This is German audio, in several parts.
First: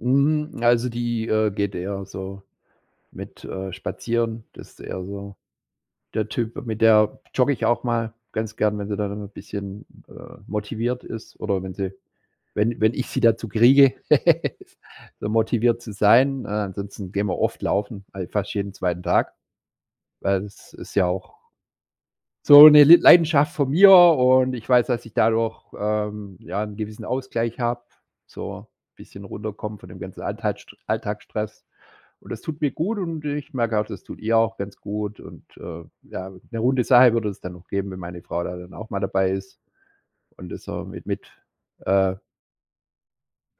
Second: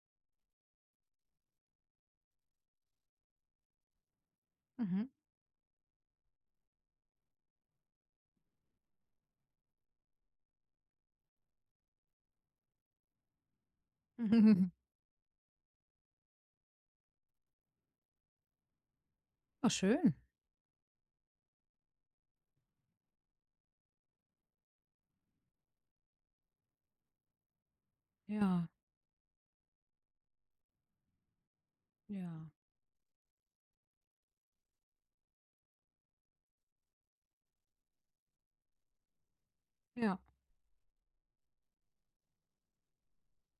Hm, also, die, äh, geht eher so mit, äh, spazieren, das ist eher Mhm. so der Typ. Mit der jogge ich auch mal ganz gern, wenn sie dann 'n bisschen, äh, motiviert ist oder wenn sie wenn wenn ich sie dazu kriege, motiviert zu sein. Äh, ansonsten gehen wir oft laufen, fal fast jeden 2. Tag. Oh schön. Weil es ist ja auch so 'ne Li Leidenschaft von mir und ich weiß, dass ich dadurch, ähm, ja, 'n gewissen Ausgleich habe, Ja. so bisschen runterkommen von dem ganzen Alltagsst Alltagsstress und das Ja. tut mir gut und ich merke auch, das tut ihr auch ganz gut und, äh, ja 'ne runde Sache würde es dann noch geben, wenn meine Frau da dann auch mal dabei ist Ja. und das auch mit mit, äh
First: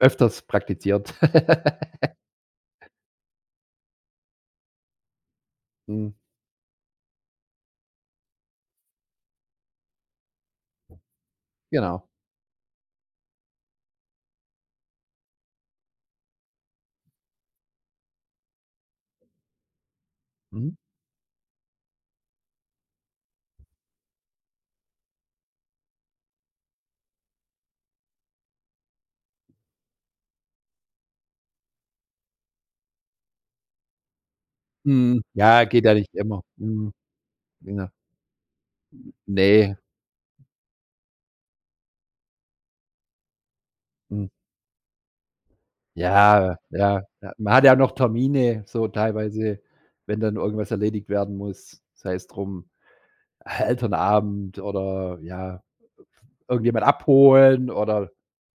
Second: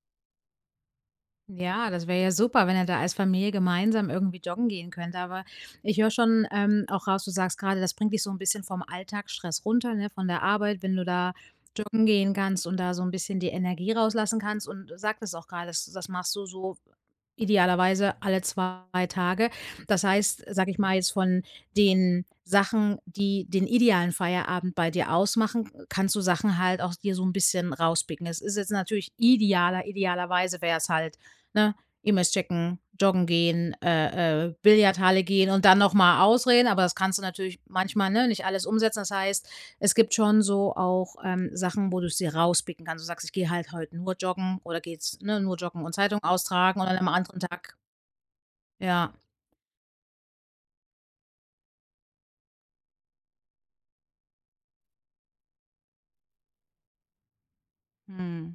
öfters praktiziert. Ja, das wäre ja super, wenn ihr da als Familie gemeinsam irgendwie joggen gehen könnt. Aber ich höre Mhm. schon, ähm, auch raus, du sagst gerade, das bringt dich so 'n bisschen vom Alltagsstress runter, ne, von der Arbeit, wenn du da joggen Genau. gehen kannst und da so 'n bisschen die Energie rauslassen kannst, und du sagtest auch gerade, das das machst du so idealerweise alle 2 Tage. Das heißt, sage Mhm. ich mal jetzt, von den Sachen, die den idealen Feierabend bei dir ausmachen, k kannst du Sachen halt auch dir so 'n bisschen rauspicken. Es ist jetzt natürlich idealer idealerweise wär's halt, ne, E-Mails checken, joggen gehen, äh, äh, Mhm, Billardhalle gehen und ja, dann geht ja noch nicht mal. immer. [unintelligible] Aber Mhm. das kannst du natürlich Ja. manchmal, ne, nicht alles umsetzen. Das Hm, heißt, ne. es gibt schon so auch, ähm, Sachen, wo du's dir rauspicken kannst. Du sagst: „Ich gehe halt heute nur Mhm. joggen oder gehe jetzt ne, nur joggen und Zeitung Ja, austragen und an ja, 'nem ja. anderen Man hat ja Tag“ auch noch Termine so Ja. teilweise, wenn dann irgendwas erledigt werden muss, sei es drum Elternabend oder ja, irgendjemand abholen oder Mhm.